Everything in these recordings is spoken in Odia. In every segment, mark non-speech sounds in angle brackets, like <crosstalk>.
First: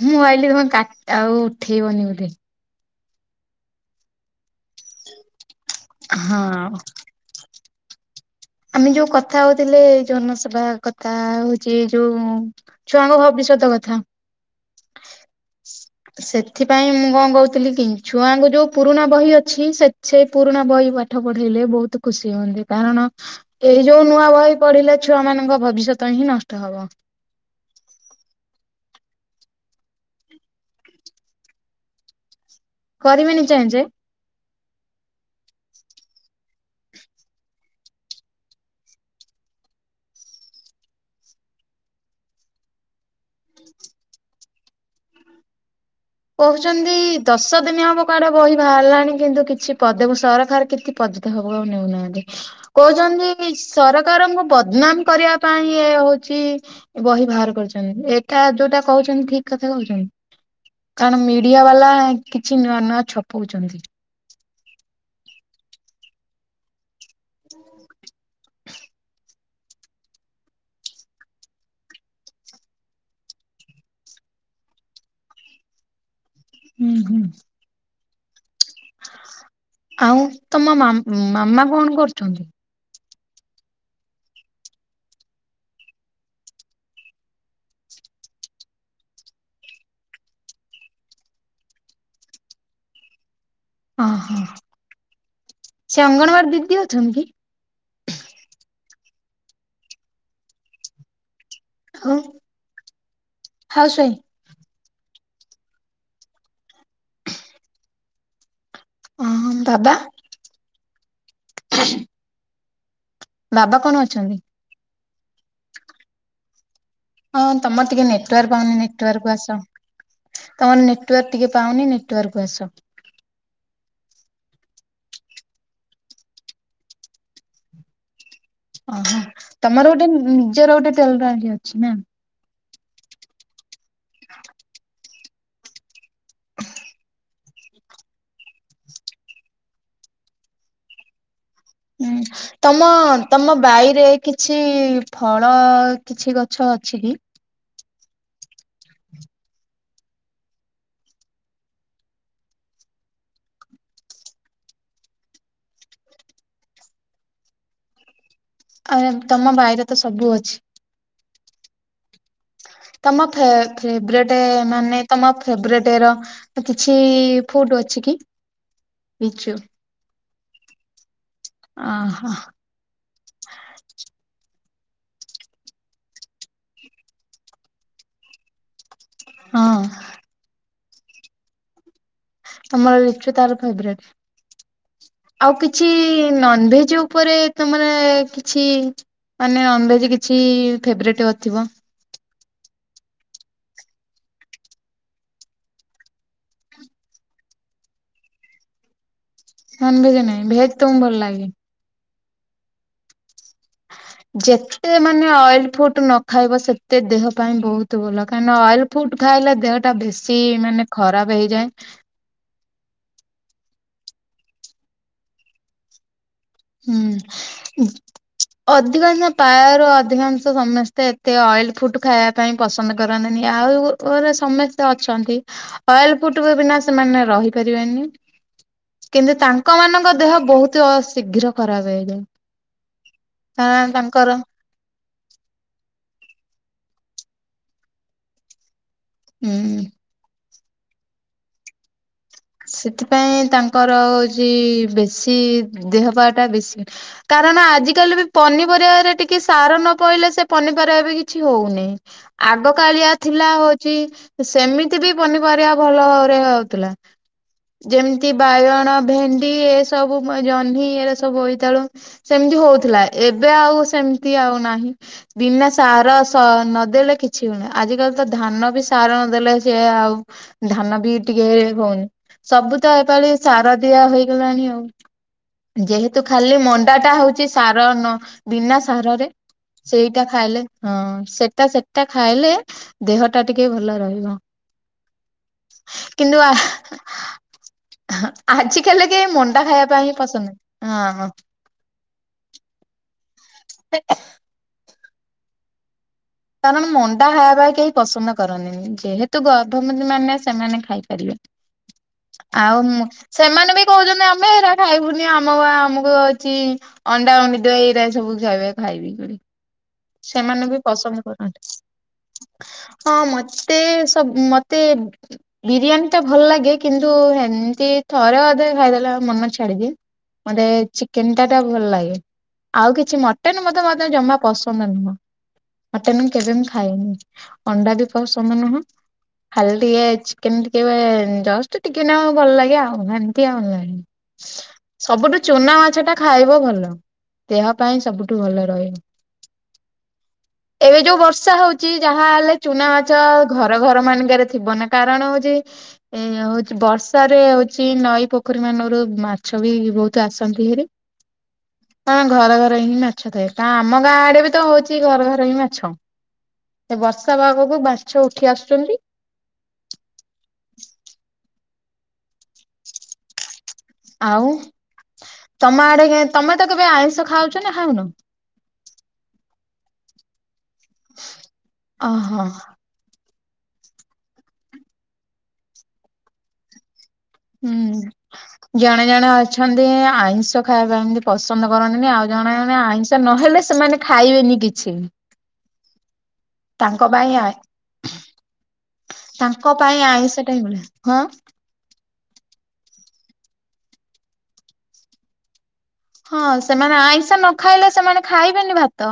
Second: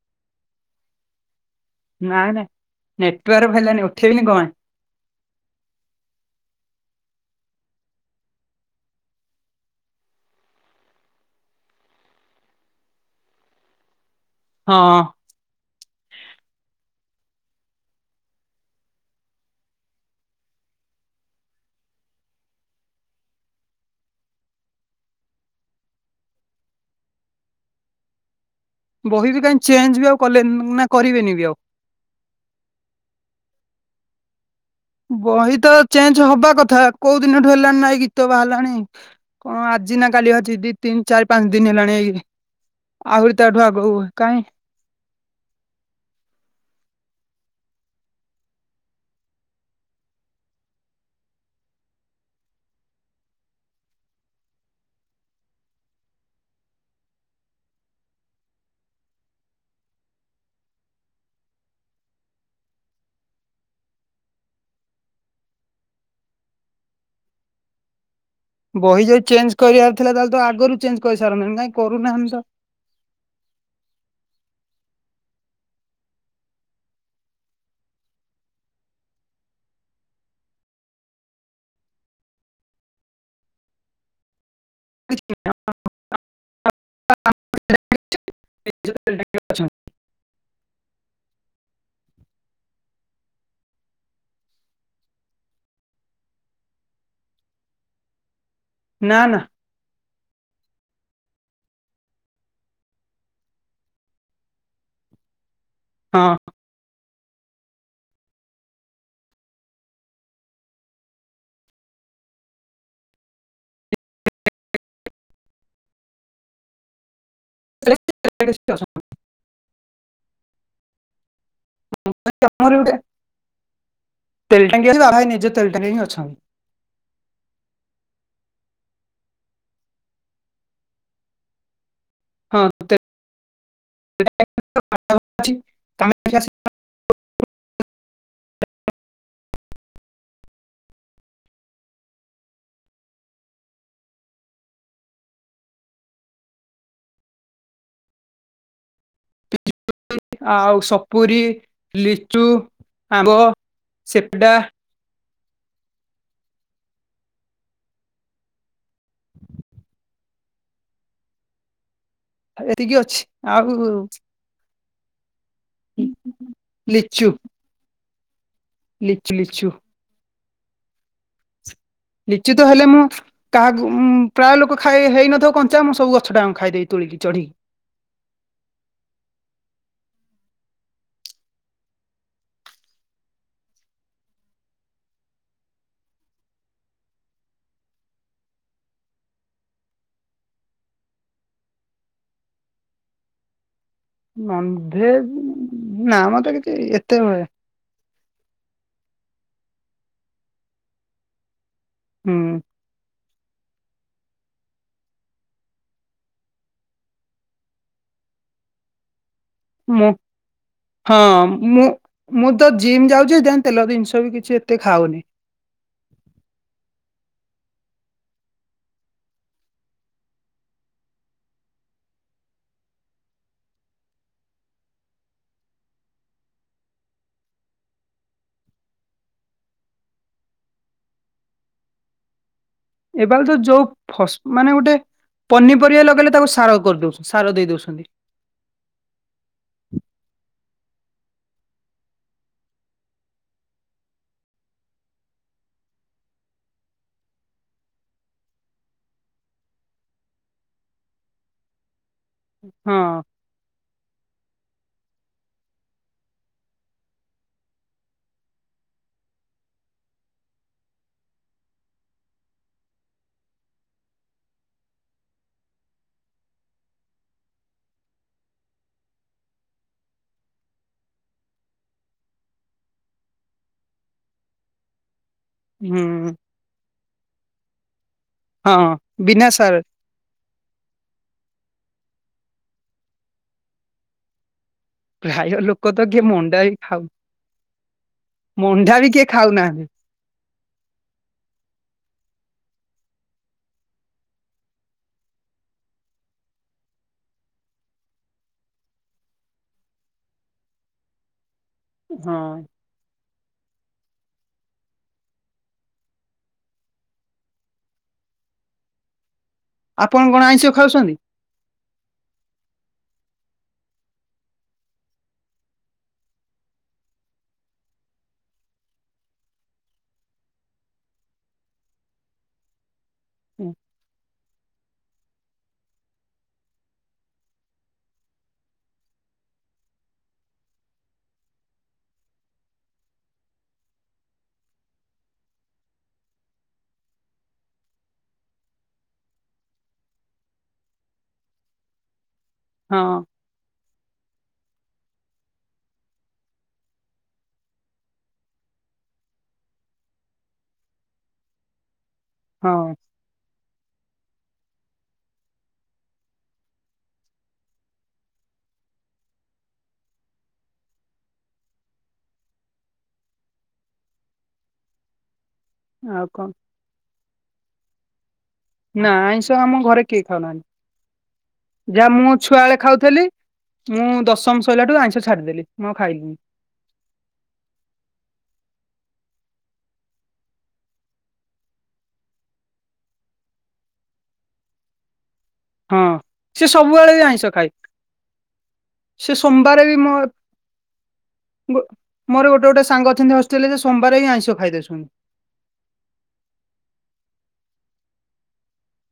ମୁଁ ଆଇଲି ତୋମେ କା- ଆଉ ଉଠେଇବନି ବୋଧେ। ନାଇଁ ନାଇଁ ନେଟୱାର୍କ ହେଲାନି ଉଠେଇବିନି କଣ। ହଁ। ଆମେ ଯୋଉ କଥା ହଉଥିଲେ ଜନସେବା କଥା ହଉଛି ଯୋଉ ଛୁଆଙ୍କୁ ଭବିଷ୍ୟତ କଥା। ହଁ। ସେଥିପାଇଁ ମୁଁ କଣ କହୁଥିଲି କି ଛୁଆଙ୍କୁ ଯୋଉ ପୁରୁଣା ବହି ଅଛି ସେ ସେ ପୁରୁଣା ବହି ପାଠ ପଢେଇଲେ ବହୁତ ଖୁସି ହୁଅନ୍ତି, କାରଣ ଏଇ ଯୋଉ ନୂଆ ବହି ପଢିଲେ ଛୁଆ ମାନଙ୍କ ଭବିଷ୍ୟତ ହିଁ ନଷ୍ଟ ହବ। ବହି ବି କାଇଁ ଚେଞ୍ଜ ବି ଆଉ କଲେନି, ନା କରିବେନି ବି ଆଉ। କରିବେନି ଚେଞ୍ଜ। ବହି ତ ଚେଞ୍ଜ ହବା କଥା, କୋଉ ଦିନଠୁ ହେଲାଣି ନା ଏଇ ଗୀତ ବାହାରିଲାଣି। କଣ ଆଜି ନା କାଲି ଅଛି ଦି ତିିନ୍ ଚାରି ପାଞ୍ଚ ଦିନ୍ ହେଲାଣି ଏଇ ଆହୁରି ତାଠୁ ଆଗ କାଇଁ କହୁଚନ୍ତି ଦଶ ଦିନ ହବ କୁଆଡେ ବହି ବାହାରିଲାଣି କିନ୍ତୁ କିଛି <unintelligible> ସରକାର କିଛି <unintelligible> ଆଉ ନେଉନାହାନ୍ତି। କହୁଚନ୍ତି ସରକାରଙ୍କୁ ବଦନାମ୍ କରିବା ପାଇଁ ଏ ହଉଚି ବହି ଭାର କରିଚନ୍ତି, ଏଟା ଯୋଉଟା କହୁଚନ୍ତି ଠିକ୍ କଥା କହୁଚନ୍ତି? କାରଣ ମିଡିଆ ବାଲା କିଛି ନୂଆ-ନୂଆ ଛପଉଚନ୍ତି। ବହି ଯଦି ଚେଞ୍ଜ କରିବାର ଥିଲା ତାହେଲେ ତ ଆଗରୁ ଚେଞ୍ଜ କରିସାରନ୍ତେଣି କାଇଁ କରୁନାହାନ୍ତି ତ। ହୁଁ-ହୁଁ। ଆଉ ତମ ମାମ୍ ମାମା କଣ କରୁଚନ୍ତି? <inaudible> <inaudible> ଓହୋ, ସେ ଅଙ୍ଗନୱଡ଼ି ଦିଦି ଅଛନ୍ତି କି? ନା-ନା। ଆ, ହଉସ୍ ୱାଇଫ୍? ହଁ। ଅ ହଁ ବାବା। ହ ବାବା କଣ ଅଛନ୍ତି? ହଁ ତମର ଟିକେ ନେଟୱାର୍କ ପାଉନି ନେଟୱାର୍କକୁ ଆସ। ତମର ନେଟୱାର୍କ ଟିକେ ପାଉନି ନେଟୱାର୍କକୁ ଆସ। ତେଲଟାଙ୍କି <inaudible> ଓହୋ, ତମର ଗୋଟେ ନିଜର ଗୋଟେ ତେଲ୍ ଟାଙ୍କି ଅଛି ନା? ହଁ <inaudible> ହୁଁ। ତମ-ତମ ବାଇରେ କିଛି ଫଳ କିଛି ଗଛ ଅଛି କି? ହୁଁ <unintelligible> ଆଉ ସପୁରୀ, ଲିଚୁ, ଆମ୍ବ ସିପେଡ଼ା ଆ ଏ ତମ ବାଇରେ ତ ସବୁ ଅଛି। ଏତିକି ଅଛି। ତମ ଫେ ଆଉ ଫେବ୍ରେଟ୍ <unintelligible> ମାନେ ତମ ଫେବ୍ରେଟ୍ ର କିଛି ଫୁଡ୍ ଅଛି କି? ଲିଚୁ ଲିଚୁ-ଲିଚୁ। ଅ ହ। ତାହେଲେ ମୁଁ କାହାକୁ ପ୍ରାୟ ଲୋକ ଖାଇ ହେଇନଥିବ କଞ୍ଚା ମୁଁ ସବୁ <unintelligible> ଖାଇଦେବି ତୋଳିକି ଚଢିକି। ହଁ। ତମର ଲିଚୁ <unintelligible> ଫେବରେଟ୍। ଆଉ କିଛି ନନଭେଜ୍ ଉପରେ ତମର କିଛି ମାନେ ନନଭେଜ୍ କିଛି ଫେବରେଟ୍ ଅ ଥିବ? ନନଭେଜ୍ ନା ମତେ କିଛି ଏତେ <unintelligible> ନନ୍‌ଭେଜ ନାଇଁ ଭେଜ୍‌ ତମକୁ ଭଲ ଲାଗେ। ହୁଁ। ଯେତ୍ ତେ ଏ ମାନେ ଅଏଲ୍‌ ଫୁଟ୍‌ ନ ଖାଇବ ସେତେ ଦେହ ପାଇଁ ବୋହୁତ୍‌ ଭଲ କାହିଁନା ଅଏଲ ଫୁଟ୍ ଖାଇଲେ ଦେହ ଟା ମୁଁ ଭେଶୀ ମାନେ ହଁ ଖରାପ ମୁଁ ହେଇଯାଏ। ମୁଁ ତ ଜିମ୍ ଯାଉଚି ଦେନ୍‌ ତେଲ ବିନ୍ ଷ ବି କିଛି ଏତେ ଖାଉନି। ହୁଁ। ଅଧିକାଂଶ ପାୟାରୁ ଅଧିକାଂଶ ସମେସ୍ତେ ଏତେ ଅଏଲ ଫୁଟ୍ ଖାଇଆ ପାଇଁ ପସନ୍ଦ କରନ୍ତିନି ଆଉ ଗୁ ଗୁରା ସମେସ୍ତେ ଅଛନ୍ତି। ଅଏଲ୍ ଫୁଟ୍ ବି ବିନା ସେମାନେ ରହି ପାରିବେନି। କିନ୍ତୁ ତାଙ୍କ ମାନଙ୍କ ଦେହ ବହୁତ ଶୀଘ୍ର ଖରାପ୍ ହେଇଯାଏ। ଏବାକୁତ ଯୋଉ କାରଣ ଫସ୍‌ ତାଙ୍କର ମାନେ ଗୋଟେ ପନିପରିବା ଲଗାଇଲେ ତାକୁ ସାର କରୁଦଉସୁ ସାର ଦେଇ ଦଉସନ୍ତି। ହୁଁ। ସେଥିପାଇଁ ତାଙ୍କର ହଉଛି ବେଶୀ ଦେହ ପାଟା ବେଶୀ କାରଣ ଆଜି କାଲି ବି ପନିପରିବାରେ ଟିକେ ସାର ନ ପଇଲେ ସେ ପନିପରିବା ବି କିଛି ହଉନି। ଆଗ ହଁ କାଳିଆ ଥିଲା ହଉଚି ସେମିତି ବି ପନିପରିଆ ଭଲ ଭାବରେ ହଉଥିଲା। ଯେମତି ବାଇଗଣ ଭେଣ୍ଡି ଏ ସବୁ ଉଁ ଜହ୍ନି ଏରା ସବୁ ବୋଇତାଳୁ ସେମିତି ହଉଥିଲା ଏବେ ଆଉ ସେମିତି ଆଉ ନାହିଁ। ବିନା ସାର ସ ନଦେଲେ କିଛି ହୋଉନି ଆଜିିକାଲି ତ ଧାନ ବି ସାର ନଦେଲେ ସେ ଆଉ ଧାନ ବି ଟିକେ ହଉନି। ସବୁ ତ ଏପାଳି ସାର ଦିଆ ହୋଇଗଲାଣି ଆଉ ଯେହେତୁ ହୁଁ ଖାଲି ମନ୍ ଟା ହୋଉଛି ସାର ନ ବିନା ହଁ ସାରରେ ବିନା ସାର ସେଇଟା ଖାଇଲେ ହଁ ସେଟା ସେ ଟା ଖାଇଲେ ଦେହ ଟା ଟିକେ ଭଲ ରହିବ। ପ୍ରାୟ ଲୋକ ତ କିଏ ମଣ୍ଡା ବି ଖାଉ ହ ମଣ୍ଡା ଆଜିକାଲି ବି କିଏ କେଇ ମଣ୍ଡା ଖାଉନାହାନ୍ତି। ଖାଇବା ପାଇଁ ହିଁ ପସନ୍ଦ ନାଇଁ ହଁ। ସେ <inaudible> କାରଣ ମଣ୍ଡା ଖାଇଆ ପାଇଁ କେହି ପସନ୍ଦ କରନ୍ତିନି ଯେହେତୁ ଗର୍ଭବତୀ ମାନେ ସେମାନେ ଖାଇପାରିବେ। ହଁ ଆଉ ମ୍ ସେମାନେ ବି କହୁଚନ୍ତି ଆମେ ଏରା ଖାଇବୁନି ଆମକୁ ଆମୁକୁ ହଉଚି ଅଣ୍ଡା ଅଣ୍ଡି ଦେ ଏଇରା ଏଇ ସବୁ ଖାଇଵା ଖାଇବି କରି। ଆପଣ କଣ ଆଇଁଷି ଖାଉସନ୍ତି? ହଁ ମତେ ସବ ମତେ ବିରିୟାନୀ ଟା ଭଲ ଲାଗେ କିନ୍ତୁ ଏମ୍ ତି ଥରେ ଅଧେ ଖାଇଦେଲେ ମନ ଛାଡିଦିଏ। ମୋତେ ଚିକେନ ଟା ଟା ଭଲ ଲାଗେ ଆଉ କିଛି ମଟନ ହଁ ମତେ ମତେ ଜମା ପସ ତମେ ନୁହଁ ମଟନ କେବେ ମୁଁ ଖାଏନି ଅଣ୍ଡା ବି ପସନ୍ଦ ନୁହଁ। ଖାଲି ଟିକେ ଚିକେନ ଟିକେ ଜଷ୍ଟ ଟିକିଏ ନାଗୁ ଭଲ ଲାଗେ ଆଉ ଏମତି ଆଉ ନୁହେଁ। ସବୁଠୁ ଚୁନା ମାଛ ଟା ଖାଇବ ଭଲ ଦେହ ପାଇଁ ସବୁଠୁ ଭଲ ରହିବ। ଏବେ ଯୋଉ ବର୍ଷା ହଉଚି ଯାହା ହେଲେ ଚୁନା ମାଛ ଘର ଘର ମାନଙ୍କେରେ ଥିବ ନା କାରଣ ହୋଉଚି ଉଁ ଏ ହଉଚି ବର୍ଷାରେ ହଉଚି ନଈ ପୋଖରୀ ମାନରୁ ମାଛ ବି ବହୁତ ଆସନ୍ତି ହେରି। ହଁ ଘର ଘର ହଁ ହିଁ ମାଛ ଥାଏ ତା ଆମ ଗାଁ ଆଡେ ବି ତ ହଉଛି ଘର ଘର ହିଁ ମାଛ ସେ ବର୍ଷା ପାଗକୁ ମାଛ ଉଠି ଆସୁଚନ୍ତି। ଆଉ ତମ ଆଡ଼େ କେ ଆଉ କଣ ତମେ ତ କେବେ ଆଇଁଷ ଖାଉଚ ନା ଖାଉନ? ନା ଆଇଁଷ ଆମ ଘରେ କିହି ଖାଉନାହାନ୍ତି ଯାହା ମୁଁ ଓହୋ ଛୁଆ ଏଳେ ଖାଉଥିଲି। ମୁଁ ଦଶମ ଶଇଲାଠୁ ଆଇଁଷ ଛାଡ଼ିଦେଲି ମୁଁ ଆଉ ଖାଇଲିିନି। ହୁଁ। ଜଣେ ଜଣେ ଅଛନ୍ତି ଆଇଁଷ ଖାଇବା ଏମିତି ପସନ୍ଦ କରନ୍ତିନି ଆଉ ଜଣେ ଜଣେ ଆଇଁଷ ନହେଲେ ସେମାନେ ଖାଇବେନି କିଛି। ହଁ ସେ ତାଙ୍କ ସବୁବେଳେ ବି ପାଇଁ ଆଇଁଷ ଆଇଁ ଖାଇ ତାଙ୍କ ପାଇଁ ଆଇଁଷଟା ହିଁ ଭଲ ହଁ। ମୋର ଗୋଟେ ଗୋଟେ ସାଙ୍ଗ ଅଛନ୍ତି ହଷ୍ଟେଲରେ ଯେ ସୋମବାର ବି ଆଇଁଷ ଖାଇ ଦଉଛନ୍ତି। ହଁ ସେମାନେ ଆଇଁଷ ନ ଖାଇଲେ ସେମାନେ ଖାଇବେନି ଭାତ।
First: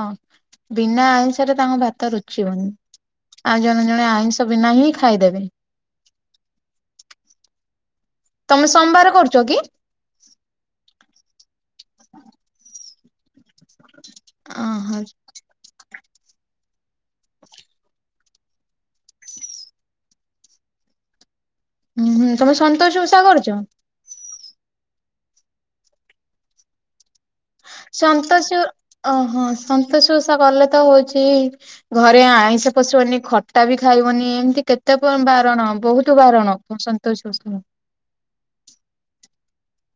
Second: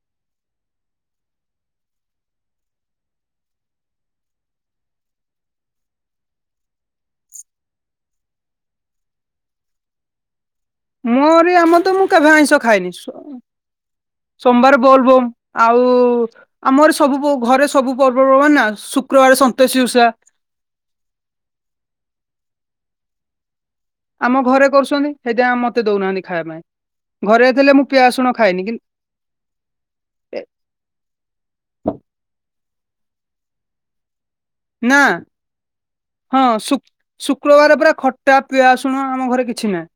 ବିନା ଆଇଁଷରେ ତାଙ୍କୁ ଭାତ ରୁଚିବନି। ଆଉ ଜଣେ ଜଣେ ଆଇଁଷ ବିନା ହିଁ ଖାଇଦେବେ। ତମେ ସୋମବାର କରୁଚ କି? ମୋରି ଆମର ତ ମୁଁ କେବେ ଆଇଁଷ ଖାଏନି ସୋମବାର ଅହ ବୋଲ୍ ବୋମ୍। ଆଉ ଆମର ସବୁ ଘରେ ସବୁ ପର୍ବପର୍ବାଣି ନା ଶୁକ୍ରବାର ସନ୍ତୋଷୀ ଓଷା। ହୁଁ ହୁଁ ତମେ ସନ୍ତୋସି ଓଷା କରୁଚ? ଆମ ଘରେ କରୁଛନ୍ତି ସେଇତି ଆ ମତେ ଦଉନାହାନ୍ତି ଖାଇବା ପାଇଁ। ଘରେ ଥିଲେ ମୁଁ ପିଆଜସୁଣ ସନ୍ତୋଷି ଖାଏନି କିନ୍ତୁ ଓହୋ ସନ୍ତୋଷି ଓଷା କଲେ ତ ହୋଉଚି ଘରେ ଆଇଁଷ ପଶିବନି ଖଟା ବି ଖାଇବନି ଏମିତି କେତେ ନା କଣ ବାରଣ ବୋହୁତ ହଁ ବାରଣ ଶୁ ସନ୍ତୋସି ଓଷା। ଶୁକ୍ରବାର ପୁରା ଖ ଟା ପିଆଶୁଣ ଆମ ଘରେ କିଛି ନାହିଁ।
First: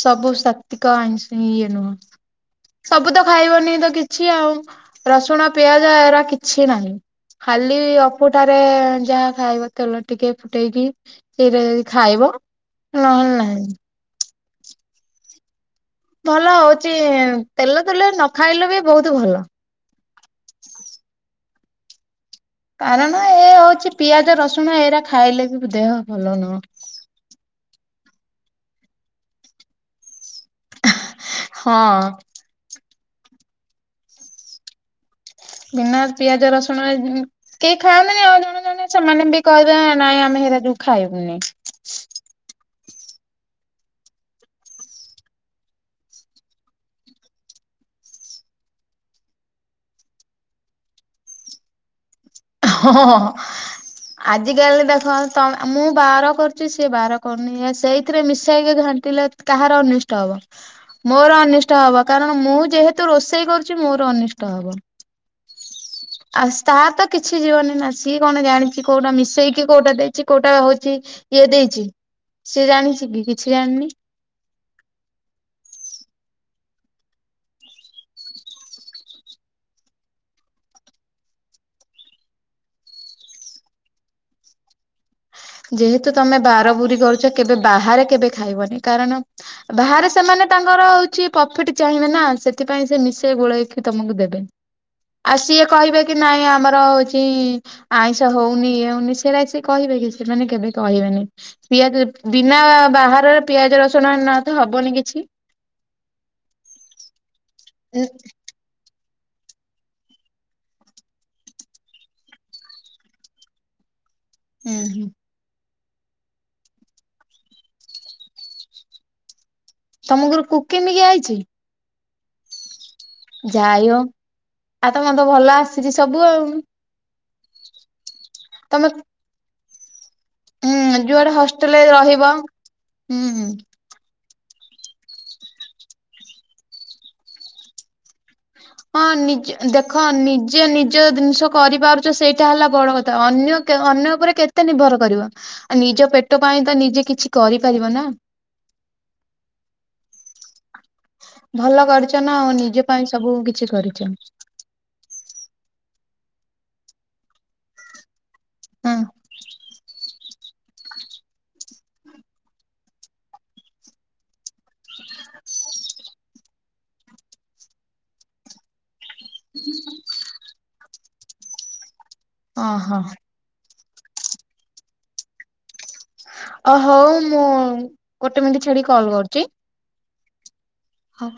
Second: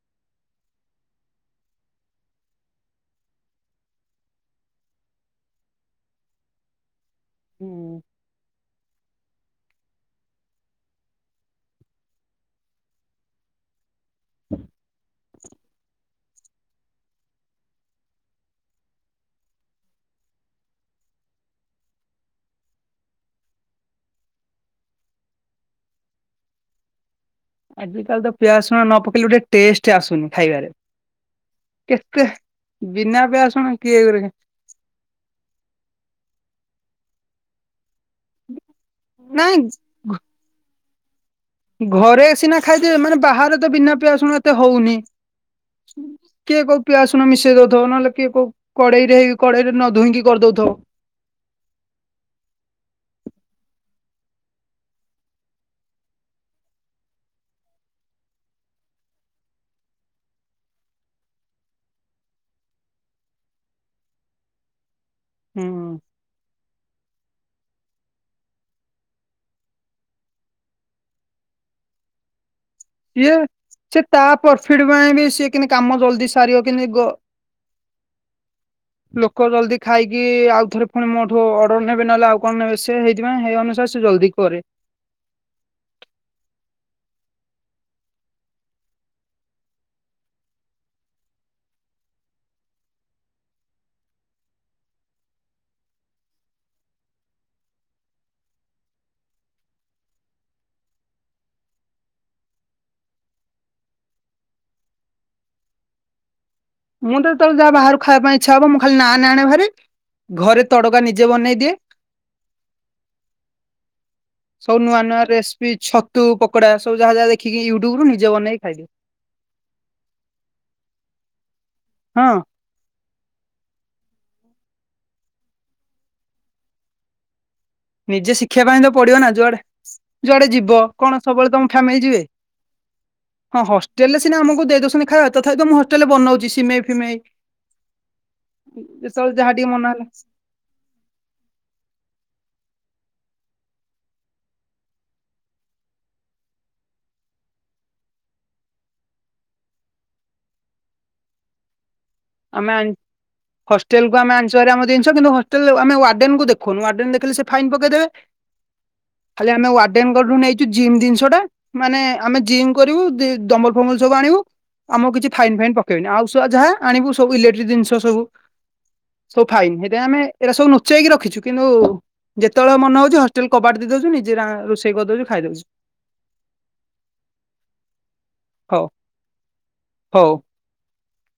ସବୁ ଶକ୍ତିକ ଆଇଁଷ ଇଏ ନୁହଁ। ସବୁ ତ ଖାଇବନି ତ କିଛି ଆଉ ରସୁଣ ପିଆଜ ଏରା କିଛି ନାହିଁ। ଖାଲି ଅ କୁଠାରେ ଯାହା ଖାଇବ ତେଲ ଟିକେ ଫୁଟେଇକି ସେଇରା ଯଦି ଖାଇବ। ନହେଲେ ନାହିଁ। ହଁ ଭଲ ହଉଛି ତେଲ ତେଲେ ନ ଖାଇଲେ ବି ବହୁତ ଭଲ। କାରଣ ଏ ହଉଛି ପିଆଜ ରସୁଣ ଏଇରା ଖାଇଲେ ବି ଦେହ ଭଲ ନୁହଁ। ଆଜି କାଲି ତ ପିଆ ଶୁଣ ନ ପକେଇଲେ ଗୋଟେ ଟେଷ୍ଟ ଆସୁନି ଖାଇବାରେ ହଁ କେତେ ବିନା ପିଆଜ ରସୁଣ କିଏ ଏଗୁରା ବିନା ପିଆଜ ରସୁଣରେ କେହି ଖାଉନାଇଁ ଆଉ ଜଣେ ଜଣେ ସେମାନେ ବି ନାଇଁ କହିବେ ନାଇଁ ଆମେ ହେରା କେଇ ଖାଇବୁନି। ଘରେ ସିନା ଖାଇଦେବେ ମାନେ ବାହାରେ ତ ବିନା ପିଆ ଶୁଣ ଏତେ ହଉନି। କିଏ କୋଉ ପିଆ ଶୁଣ ମିଶେଇ ଦଉଥ ନହେଲେ କିଏ କୋଉ କଡ଼େଇରେ ହେଇ କଡ଼େଇରେ ନ ଧୋଇଁକି କରିଦଉଥବ। ହଁ ହଁ। ଆଜିକାଲି ଦେଖ ତ ମୁଁ ବାର କରୁଛି ସିଏ ବାର କରୁନି ଏ ସେଇଥିରେ ମିଶେଇକି ଘା ଟିଲେ କାହାର ଅନିଷ୍ଟ ହବ? ମୋର ଅନିଷ୍ଟ ହବ କାରଣ ମୁଁ ଯେହେତୁ ରୋଷେଇ କରୁଚି ମୋର ଅନିଷ୍ଟ ହବ। ହୁଁ। ଆସ୍ ତାତ କିଛି ଯିବନି ନା ସିଏ କଣ ଜାଣିଛି କୋଉଟା ମିଶେଇକି କୋଉଟା ଦେଇଛି କୋଉଟା ହୋଉଚି କିଏ ଦେଇଚି? ସିଏ ଜାଣିଚି। ପିଅ ସେତ୍ ତା ପର୍ଫିଟ୍ ପାଇଁ ବି ସିଏ, କିଁତି କାମ ଜଲ୍ଦି ସାରିବ, କିନ୍ତି ଗ ଲୋକ ଜଲ୍ଦି ଖାଇକି ଆଉ ଥରେ ପୁଣି ମୋଠୁ ଅର୍ଡର ନେବେ, ନହେଲେ ଆଉ କଣ ନେବେ ସେ? ହେଇଥିପାଇଁ ହେଇ ଅନୁସାରେ ସେ ସେ ଜଲ୍ଦି କରେ। ଯେହେତୁ ତମେ ବାରା ବୁରୀ କରୁଛ! କେବେ ବାହାରେ କେବେ ଖାଇବନି? କାରଣ ବାହାରେ ସେମାନେ ତାଙ୍କର ହଉଛି, ପ୍ରଫିଟ୍ ଚାହିଁବେ ନା। ସେଥିପାଇଁ ସେ ମିଶେଇ ଗୋଳେଇକି ତମକୁ ଦେବେ। ଆଉ ସିଏ କହିବେ କି ନାଇଁ ଆମର ହଉଚି-ଇ ଆଇଁଷ ହଉନି, ଇଏ ହଉନି, ସେଇରା ସେ କହିବେ କି ସେମାନେ କେବେ କହିବେନି? ପିଆଜ ବିନା ବାହାରର ପିଆଜ ରସୁଣ ନ ତ ହବନି କିଛି? ମୁଁ ତ ଯେତେବେଳେ ଯାହା ବାହାରାରୁ ହୁଁ ଖାଇବା ପାଇଁ ଇଚ୍ଛା ହବ ମୁଁ, ଖାଲି ନାନ୍ ଆଣେ ଭାରି। ଘରେ ତଡ଼କା ନିଜେ ବନେଇଦିଏ। ସବୁ ନୂଆ ହୁଁ ନୂଆ ରେସ୍ପି ଛତୁ ପକୋଡା, ସବୁ ଯାହା ଯାହା ଦେଖିକି ୟୁଟ୍ୟୁବରୁ ନିଜେ ବନେଇକି ଖାଇଦିଏ। ତମ କୁରୁ କୁକିମିକି ଆଇଚି? ହଁ। ଯାଇଓ! ଆଉ ତମ ତ ଭଲ ଆସିଛି ସବୁ ଆଉ। ନିଜେ ଶିଖିବା ପାଇଁ ତ ତମେ ପଡିବ ନା, ଯୁଆଡେ ଯୁଆଡେ ହୁଁ ଯିବ? କଣ ଯୁଆଡେ ସବୁବେଳେ ତମ ହଷ୍ଟେଲରେ ଫ୍ୟାମିଲି ଯିବେ? ରହିବ ହୁଁ। ହଁ ହଷ୍ ଟେଲେ ସିନା ଆମକୁ ଦେଇ ଦଉସନ୍ତି ଖାଇବା, ତଥାପି ତ ମୁଁ ହଷ୍ଟେଲରେ ବନଉଛି, ସିମେଇ ଫିମେଇ ହଁ, ଯେତେବେଳେ ଯାହା ନିଜ ଟିକେ ମନ ଦେଖ ହେଲା ନିଜ୍ ଯିଏ ନିଜ ଦିନିଷ କରିପାରୁଛ, ସେଇଟା ହେଲା ବଡ କଥା। ଅନ୍ୟ ଅନ୍ୟ ଉପରେ କେତେ ନିର୍ଭର କରିବ? ଆ ନିଜ ପେଟ ପାଇଁ ତ ନିଜେ କିଛି କରିପାରିବ ନା? ଭଲ କରିଛ ନା ଆଉ, ଆମେ ନିଜ ଆଣି ପାଇଁ ସବୁ କିଛି ହଷ୍ଟେଲ କରିଚ। <unintelligible> ଆମ ଜିନିଷ କିନ୍ତୁ ହଷ୍ଟେଲ୍ ଆମେ ୱାଡେନକୁ ଦେଖୁନୁ। ୱାଡେନକୁ ଦେଖେଲେ, ସେ ଫାଇନ୍ ପକେଇ ଦେବେ। ହଁ ଖାଲି ଆମେ ୱାର୍ଡେନ କଠୁ ନେଇ ଜିମ୍ ଦିନିଷ ଟା, ମାନେ ଆମେ ଜିମ୍ କରିବୁ, ଦି-ଦମ୍ବଲ୍ ଫମ୍ବଲ୍ ସବୁ ଆଣିବୁ। ଆମକୁ କିଛି ଫାଇନ୍ ଫାଇନ୍ ପକେଇବନି। ଆଉ ସ ଯାହା ଆଣିବୁ ସବୁ ଇଲେକ୍ଟ୍ରି ଦିନିଷ ସବୁ। ସବୁ ଫାଇନ୍। ହେଥିପାଇଁ ଆମେ ଏରା ସବୁ ନୁଚେଇକି ରଖିଛୁ। କିନ୍ତୁ ଯେତେବେଳେ ଓହୋ ମନ ହଉଛି ହଷ୍ ଟେଲ୍ କବାଟ ଦେଇ ଦଉଛୁ, ନିଜେ ରାଁ -ରୋଷେଇ କରିଦଉଚୁ, ଖାଇଦଉଚୁ। ଅ ହଉ ମୁଁ ଗୋଟେ ମିନ୍ଟି ହଉ ଛାଡିକି କଲ୍ କରୁଛି। ହଉ। ହ।